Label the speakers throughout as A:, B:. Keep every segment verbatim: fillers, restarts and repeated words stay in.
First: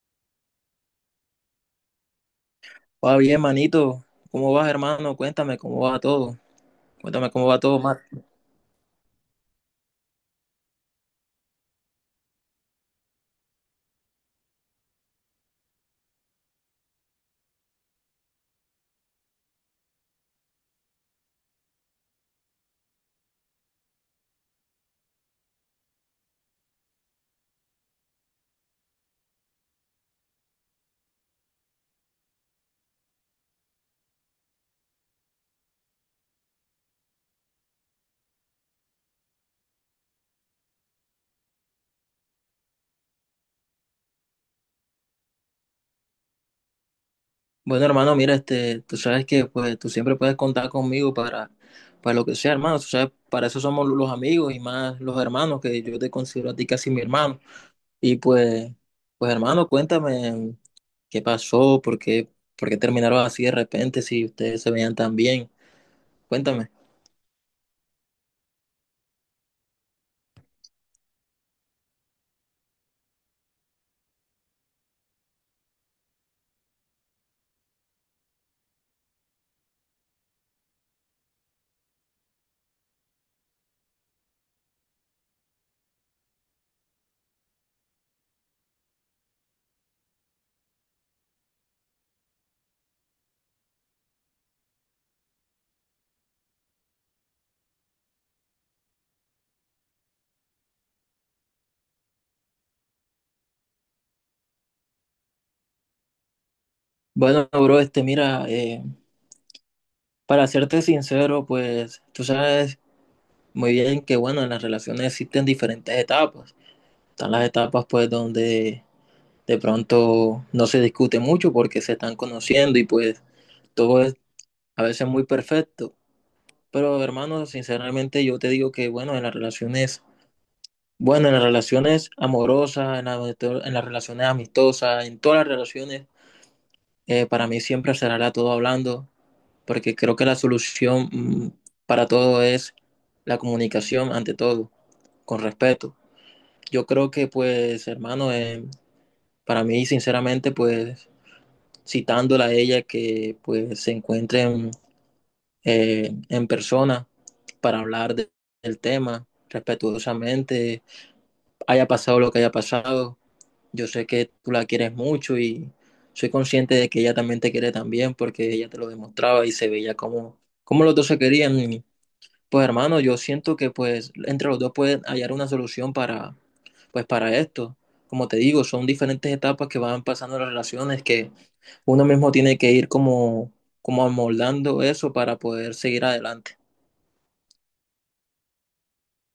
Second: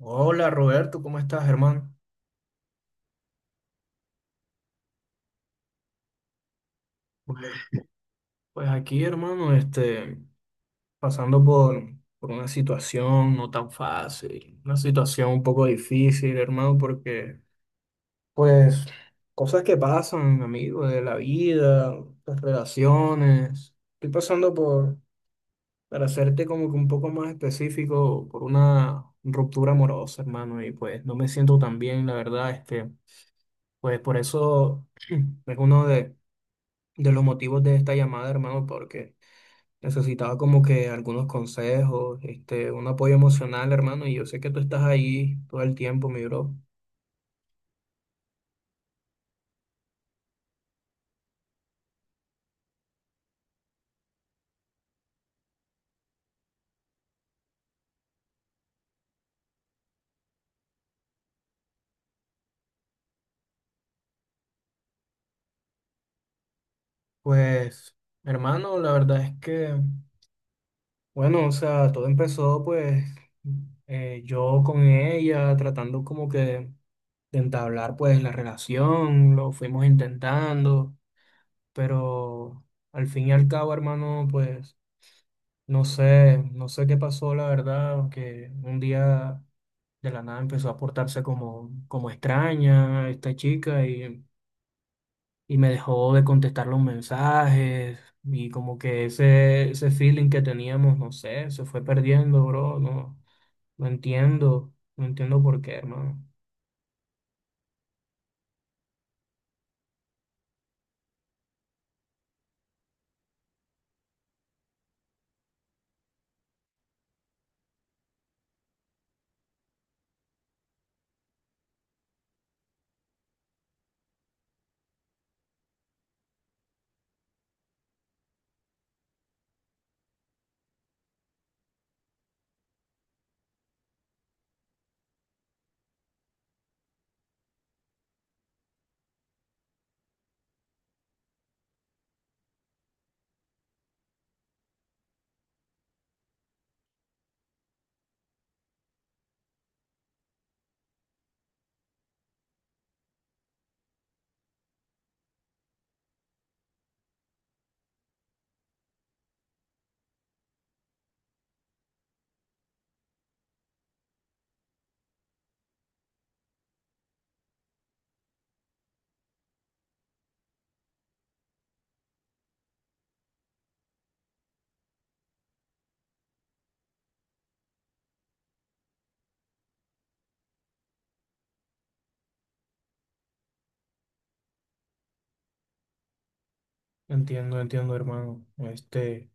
A: Hola Roberto, ¿cómo estás, hermano?
B: Va bien, manito. ¿Cómo vas, hermano? Cuéntame cómo va todo. Cuéntame cómo
A: Pues
B: va todo, Mar.
A: pues aquí, hermano, este, pasando por, por una situación no tan fácil, una situación un poco difícil, hermano, porque, pues, cosas que pasan, amigo, de la vida, las relaciones. Estoy pasando por, para hacerte como que un poco más específico, por una ruptura amorosa, hermano, y pues no me siento tan bien, la verdad, este, pues por eso es uno de de los motivos de esta llamada, hermano, porque necesitaba como que algunos consejos, este, un apoyo emocional, hermano, y yo sé que tú estás ahí todo el tiempo, mi bro.
B: Bueno, hermano, mira, este, tú sabes que pues tú siempre puedes contar conmigo para, para lo que sea, hermano. Tú sabes, para eso somos los amigos y más los hermanos, que yo te considero a ti casi mi hermano. Y pues, pues hermano, cuéntame qué pasó, por qué, por qué terminaron así de repente, si ustedes se veían tan bien. Cuéntame.
A: Pues, hermano, la verdad es que, bueno, o sea, todo empezó pues eh, yo con ella tratando como que de entablar pues la relación, lo fuimos intentando, pero al fin y al cabo, hermano, pues no sé, no sé qué pasó, la verdad, que un día de la nada empezó a portarse como, como extraña esta chica y, y me dejó de contestar los mensajes y como que ese, ese feeling que teníamos, no sé, se fue perdiendo, bro. No, no entiendo, no entiendo por qué, hermano.
B: Bueno, bro, este, mira, eh, para serte sincero, pues, tú sabes muy bien que, bueno, en las relaciones existen diferentes etapas. Están las etapas, pues, donde de pronto no se discute mucho porque se están conociendo y, pues, todo es a veces muy perfecto. Pero, hermano, sinceramente yo te digo que, bueno, en las relaciones, bueno, en las relaciones amorosas, en, la- en las relaciones amistosas, en todas las relaciones, eh, para mí siempre será todo hablando, porque creo que la solución, mm, para todo es la comunicación ante todo, con respeto. Yo creo que pues, hermano, eh, para mí, sinceramente, pues, citándola a ella, que pues se encuentren eh, en persona para hablar de- del tema respetuosamente, haya pasado lo que haya pasado. Yo sé que tú la quieres mucho y soy consciente de que ella también te quiere también porque ella te lo demostraba y se veía como, como los dos se querían y pues hermano, yo siento que pues entre los dos pueden hallar una solución para pues para esto. Como te digo, son diferentes etapas que van pasando las relaciones que uno mismo tiene que ir como como amoldando eso para poder seguir adelante.
A: Entiendo, entiendo, hermano. Este,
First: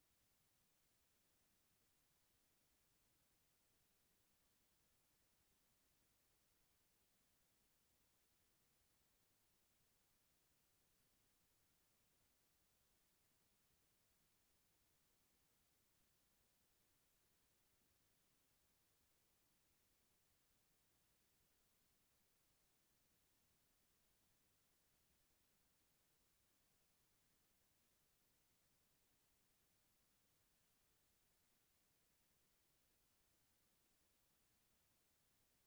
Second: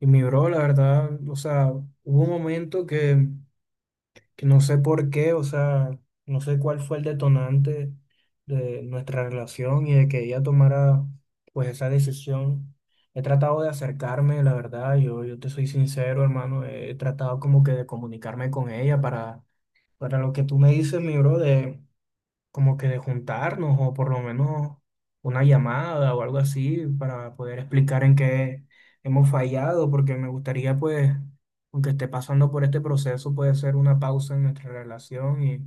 A: y mi bro, la verdad, o sea, hubo un momento que que no sé por qué, o sea, no sé cuál fue el detonante de nuestra relación y de que ella tomara pues esa decisión. He tratado de acercarme, la verdad, yo, yo te soy sincero, hermano, he tratado como que de comunicarme con ella para, para lo que tú me dices, mi bro, como que de juntarnos o por lo menos una llamada o algo así para poder explicar en qué hemos fallado, porque me gustaría pues, aunque esté pasando por este proceso, puede ser una pausa en nuestra relación y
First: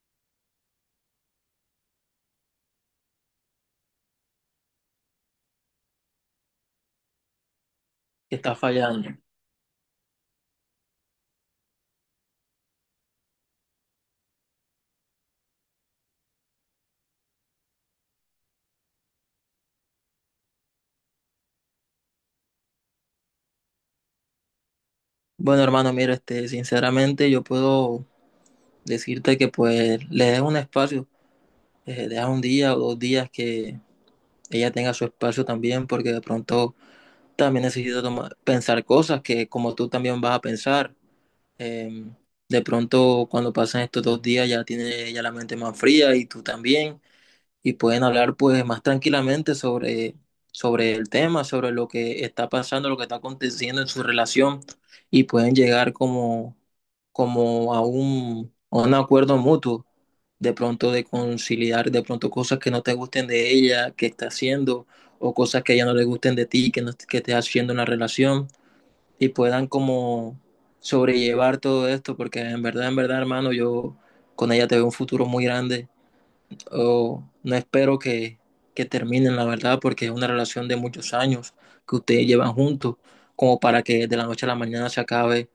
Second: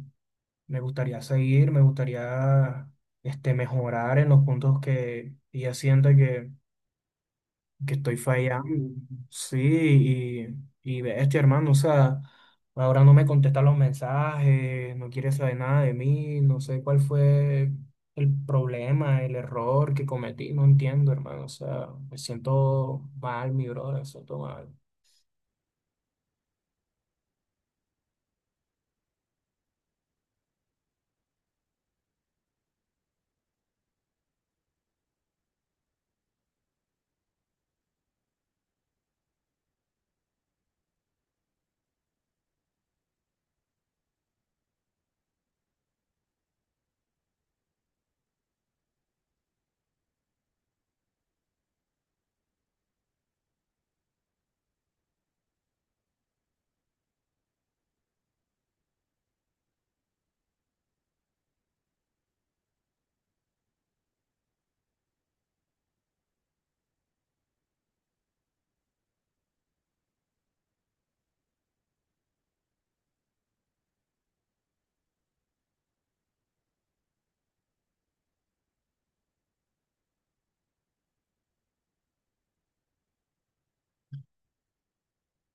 A: me gustaría seguir, me gustaría este, mejorar en los puntos que ella sienta que que estoy
B: Está
A: fallando.
B: fallando.
A: Sí, y, y bestia, hermano, o sea, ahora no me contesta los mensajes, no quiere saber nada de mí, no sé cuál fue el problema, el error que cometí, no entiendo, hermano, o sea, me siento mal, mi brother, me siento mal.
B: Bueno, hermano, mira, este sinceramente yo puedo decirte que pues le des un espacio, eh, deja un día o dos días que ella tenga su espacio también porque de pronto también necesita tomar- pensar cosas que como tú también vas a pensar. Eh, de pronto, cuando pasan estos dos días, ya tiene ya la mente más fría y tú también, y pueden hablar pues más tranquilamente sobre, sobre el tema, sobre lo que está pasando, lo que está aconteciendo en su relación, y pueden llegar como, como a un, a un acuerdo mutuo, de pronto de conciliar, de pronto cosas que no te gusten de ella, que está haciendo, o cosas que a ella no le gusten de ti, que, no, que estés haciendo en la relación y puedan como sobrellevar todo esto, porque en verdad, en verdad, hermano, yo con ella te veo un futuro muy grande. Oh, no espero que, que terminen, la verdad, porque es una relación de muchos años que ustedes llevan juntos, como para que de la noche a la mañana se acabe.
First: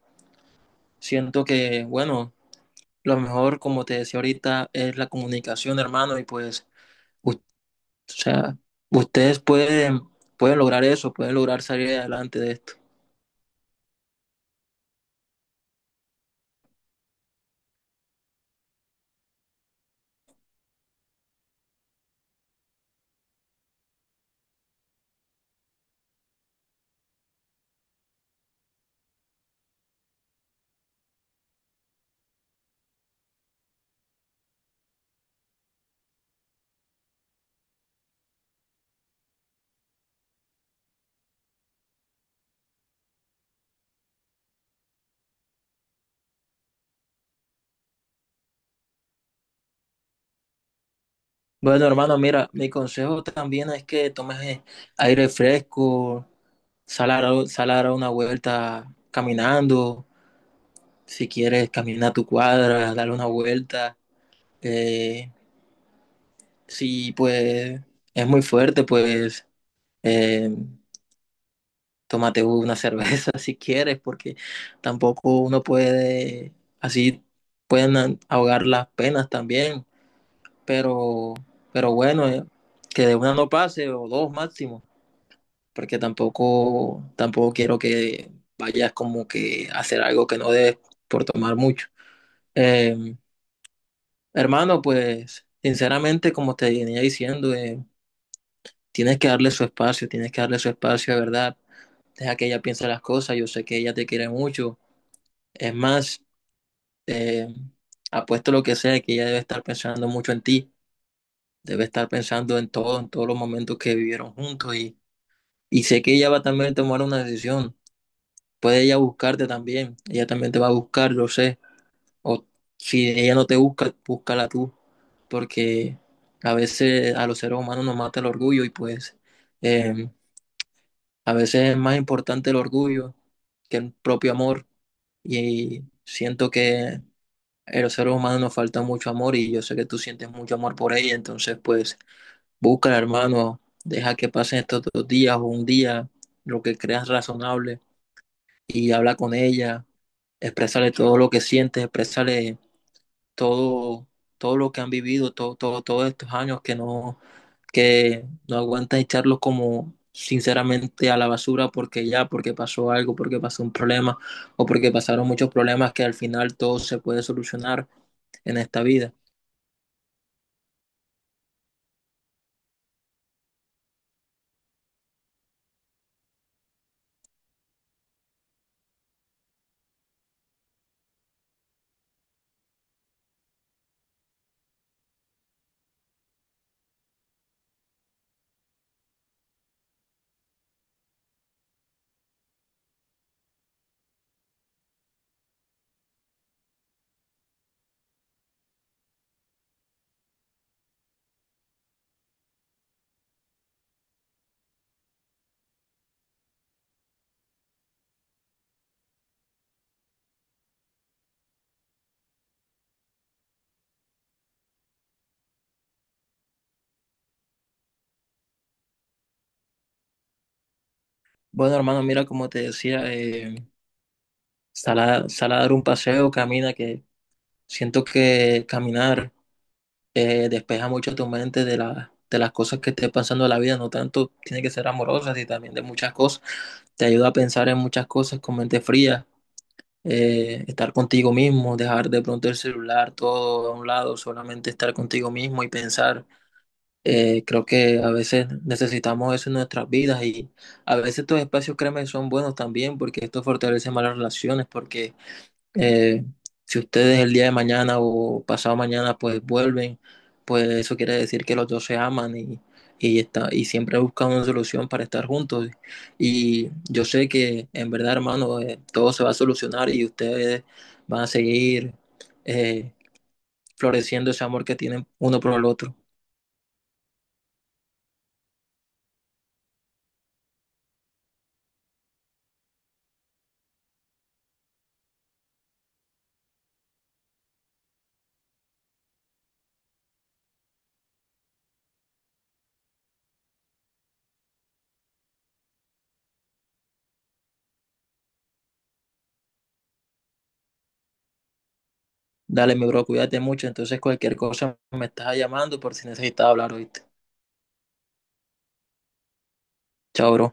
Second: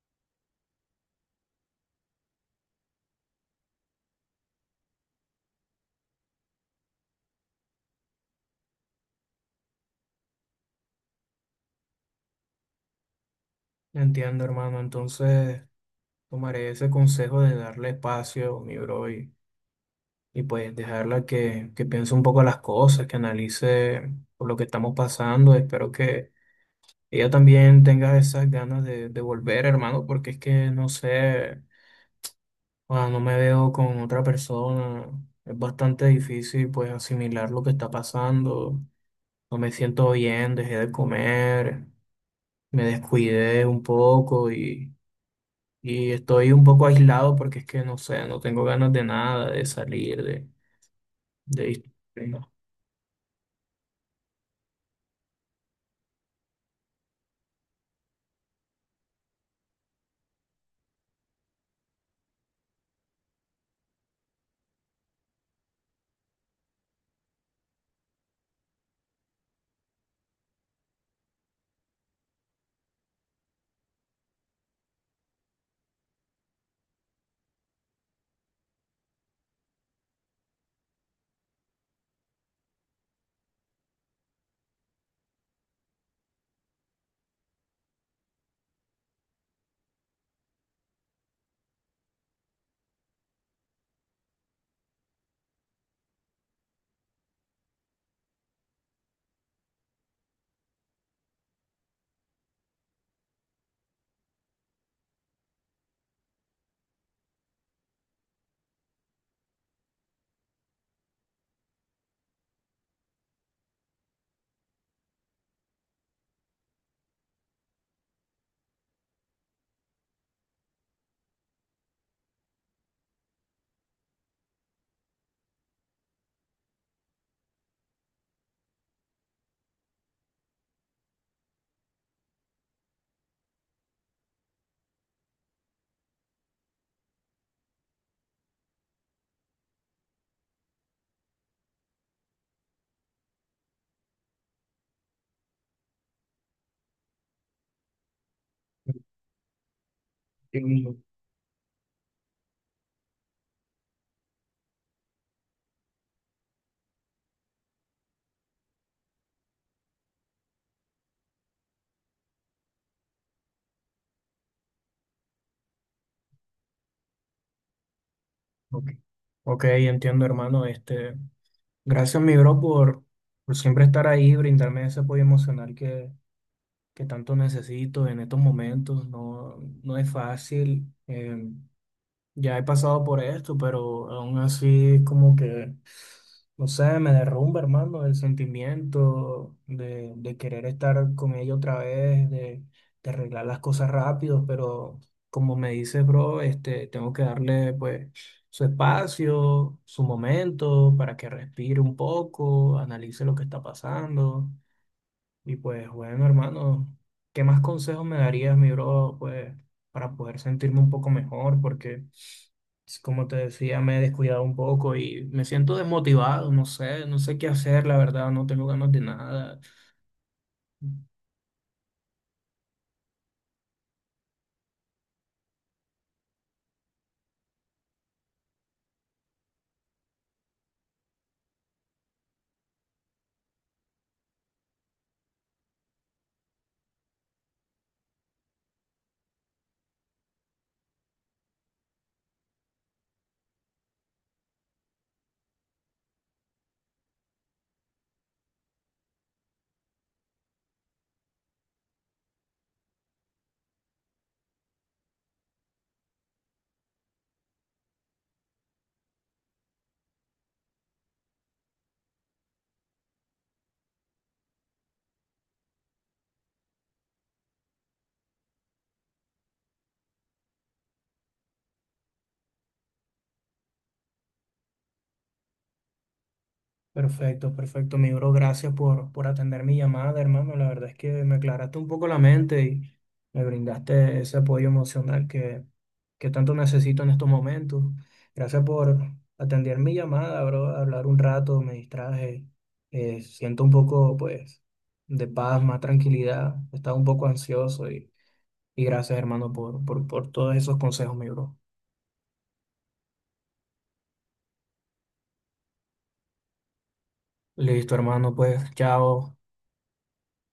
B: Siento que, bueno, lo mejor, como te decía ahorita, es la comunicación, hermano, y pues, u- o sea, ustedes pueden, pueden lograr eso, pueden lograr salir adelante de esto.
A: Entiendo, hermano, entonces tomaré ese consejo de darle espacio, mi bro, y, y pues dejarla que, que piense un poco las cosas, que analice por lo que estamos pasando, espero que ella también tenga esas ganas de, de volver, hermano, porque es que no sé, cuando no me veo con otra persona, es bastante difícil pues asimilar lo que está pasando, no me siento bien, dejé de comer, me descuidé un poco y, y estoy un poco aislado porque es que no sé, no tengo ganas de nada, de salir, de...
B: Bueno,
A: de...
B: hermano, mira, mi consejo también es que tomes eh, aire fresco, sal a, dar- a una vuelta caminando, si quieres camina tu cuadra, dale una vuelta. eh, si pues es muy fuerte, pues eh, tómate una cerveza si quieres, porque tampoco uno puede, así pueden ahogar las penas también, pero, pero bueno, eh, que de una no pase o dos máximo. Porque tampoco, tampoco quiero que vayas como que a hacer algo que no debes por tomar mucho. Eh, Hermano, pues sinceramente, como te venía diciendo, eh, tienes que darle su espacio, tienes que darle su espacio de verdad. Deja que ella piense las cosas, yo sé que ella te quiere mucho. Es más, eh, apuesto lo que sea, que ella debe estar pensando mucho en ti, debe estar pensando en todo, en todos los momentos que vivieron juntos y, y sé que ella va también a tomar una decisión. Puede ella buscarte también, ella también te va a buscar, lo sé. O si ella no te busca, búscala tú, porque a veces a los seres humanos nos mata el orgullo y pues eh, a veces es más importante el orgullo que el propio amor. Y siento que a los seres humanos nos falta mucho amor y yo sé que tú sientes mucho amor por ella, entonces pues búscala, hermano, deja que pasen estos dos días o un día, lo que creas razonable y hablar con ella, expresarle
A: de-
B: todo lo que sientes, expresarle todo, todo lo que han vivido, todo, todo, todos estos años que no, que no aguantas echarlos como sinceramente a la basura porque ya, porque pasó algo, porque pasó un problema o porque pasaron muchos problemas que al final todo se puede solucionar en esta
A: Ok,
B: vida.
A: Ok, entiendo, hermano. Este, gracias, mi bro, por, por siempre estar ahí, brindarme ese apoyo emocional que, que tanto necesito en estos momentos. No, no es fácil. Eh, ya he pasado por esto, pero aún así como que, no sé, me derrumba, hermano, el sentimiento de, de querer estar con ella otra vez, de, de arreglar las cosas rápido, pero como me dices, bro, este, tengo que darle pues su espacio, su momento para que respire un poco, analice lo que está pasando. Y pues bueno, hermano, ¿qué más consejos me darías, mi bro, pues para poder sentirme un poco mejor? Porque, s- como te decía, me he descuidado un poco y me siento desmotivado, no sé, no sé qué hacer, la verdad, no tengo ganas de nada.
B: Bueno, hermano, mira, como te decía, eh, sal a, sal a dar un paseo, camina, que siento que caminar eh, despeja mucho tu mente de, la- de las cosas que estés pasando en la vida, no tanto tiene que ser amorosas y también de muchas cosas. Te ayuda a pensar en muchas cosas con mente fría, eh, estar contigo mismo, dejar de pronto el celular todo a un lado, solamente estar contigo mismo y pensar. Eh, creo que a veces necesitamos eso en nuestras vidas y a veces estos espacios, créeme, son buenos también porque esto fortalece más las relaciones, porque eh, si ustedes el día de mañana o pasado mañana pues vuelven, pues eso quiere decir que los dos se aman y, y, está, y siempre buscan una solución para estar juntos. Y yo sé que en verdad, hermano, eh, todo se va a solucionar y ustedes van a seguir eh, floreciendo ese amor que tienen uno por el otro.
A: Perfecto, perfecto, mi bro. Gracias por, por atender mi llamada, hermano. La verdad es que me aclaraste un poco la mente y me brindaste ese apoyo emocional que, que tanto necesito en estos momentos. Gracias por atender mi llamada, bro. Hablar un rato, me distraje. Eh, siento un poco, pues, de paz, más tranquilidad. Estaba un poco ansioso y, y gracias, hermano, por, por, por todos esos consejos, mi bro.
B: Dale, mi bro, cuídate mucho. Entonces, cualquier cosa me estás llamando por si necesitas hablar, ¿oíste?
A: Listo, hermano, pues, chao.
B: Chao, bro.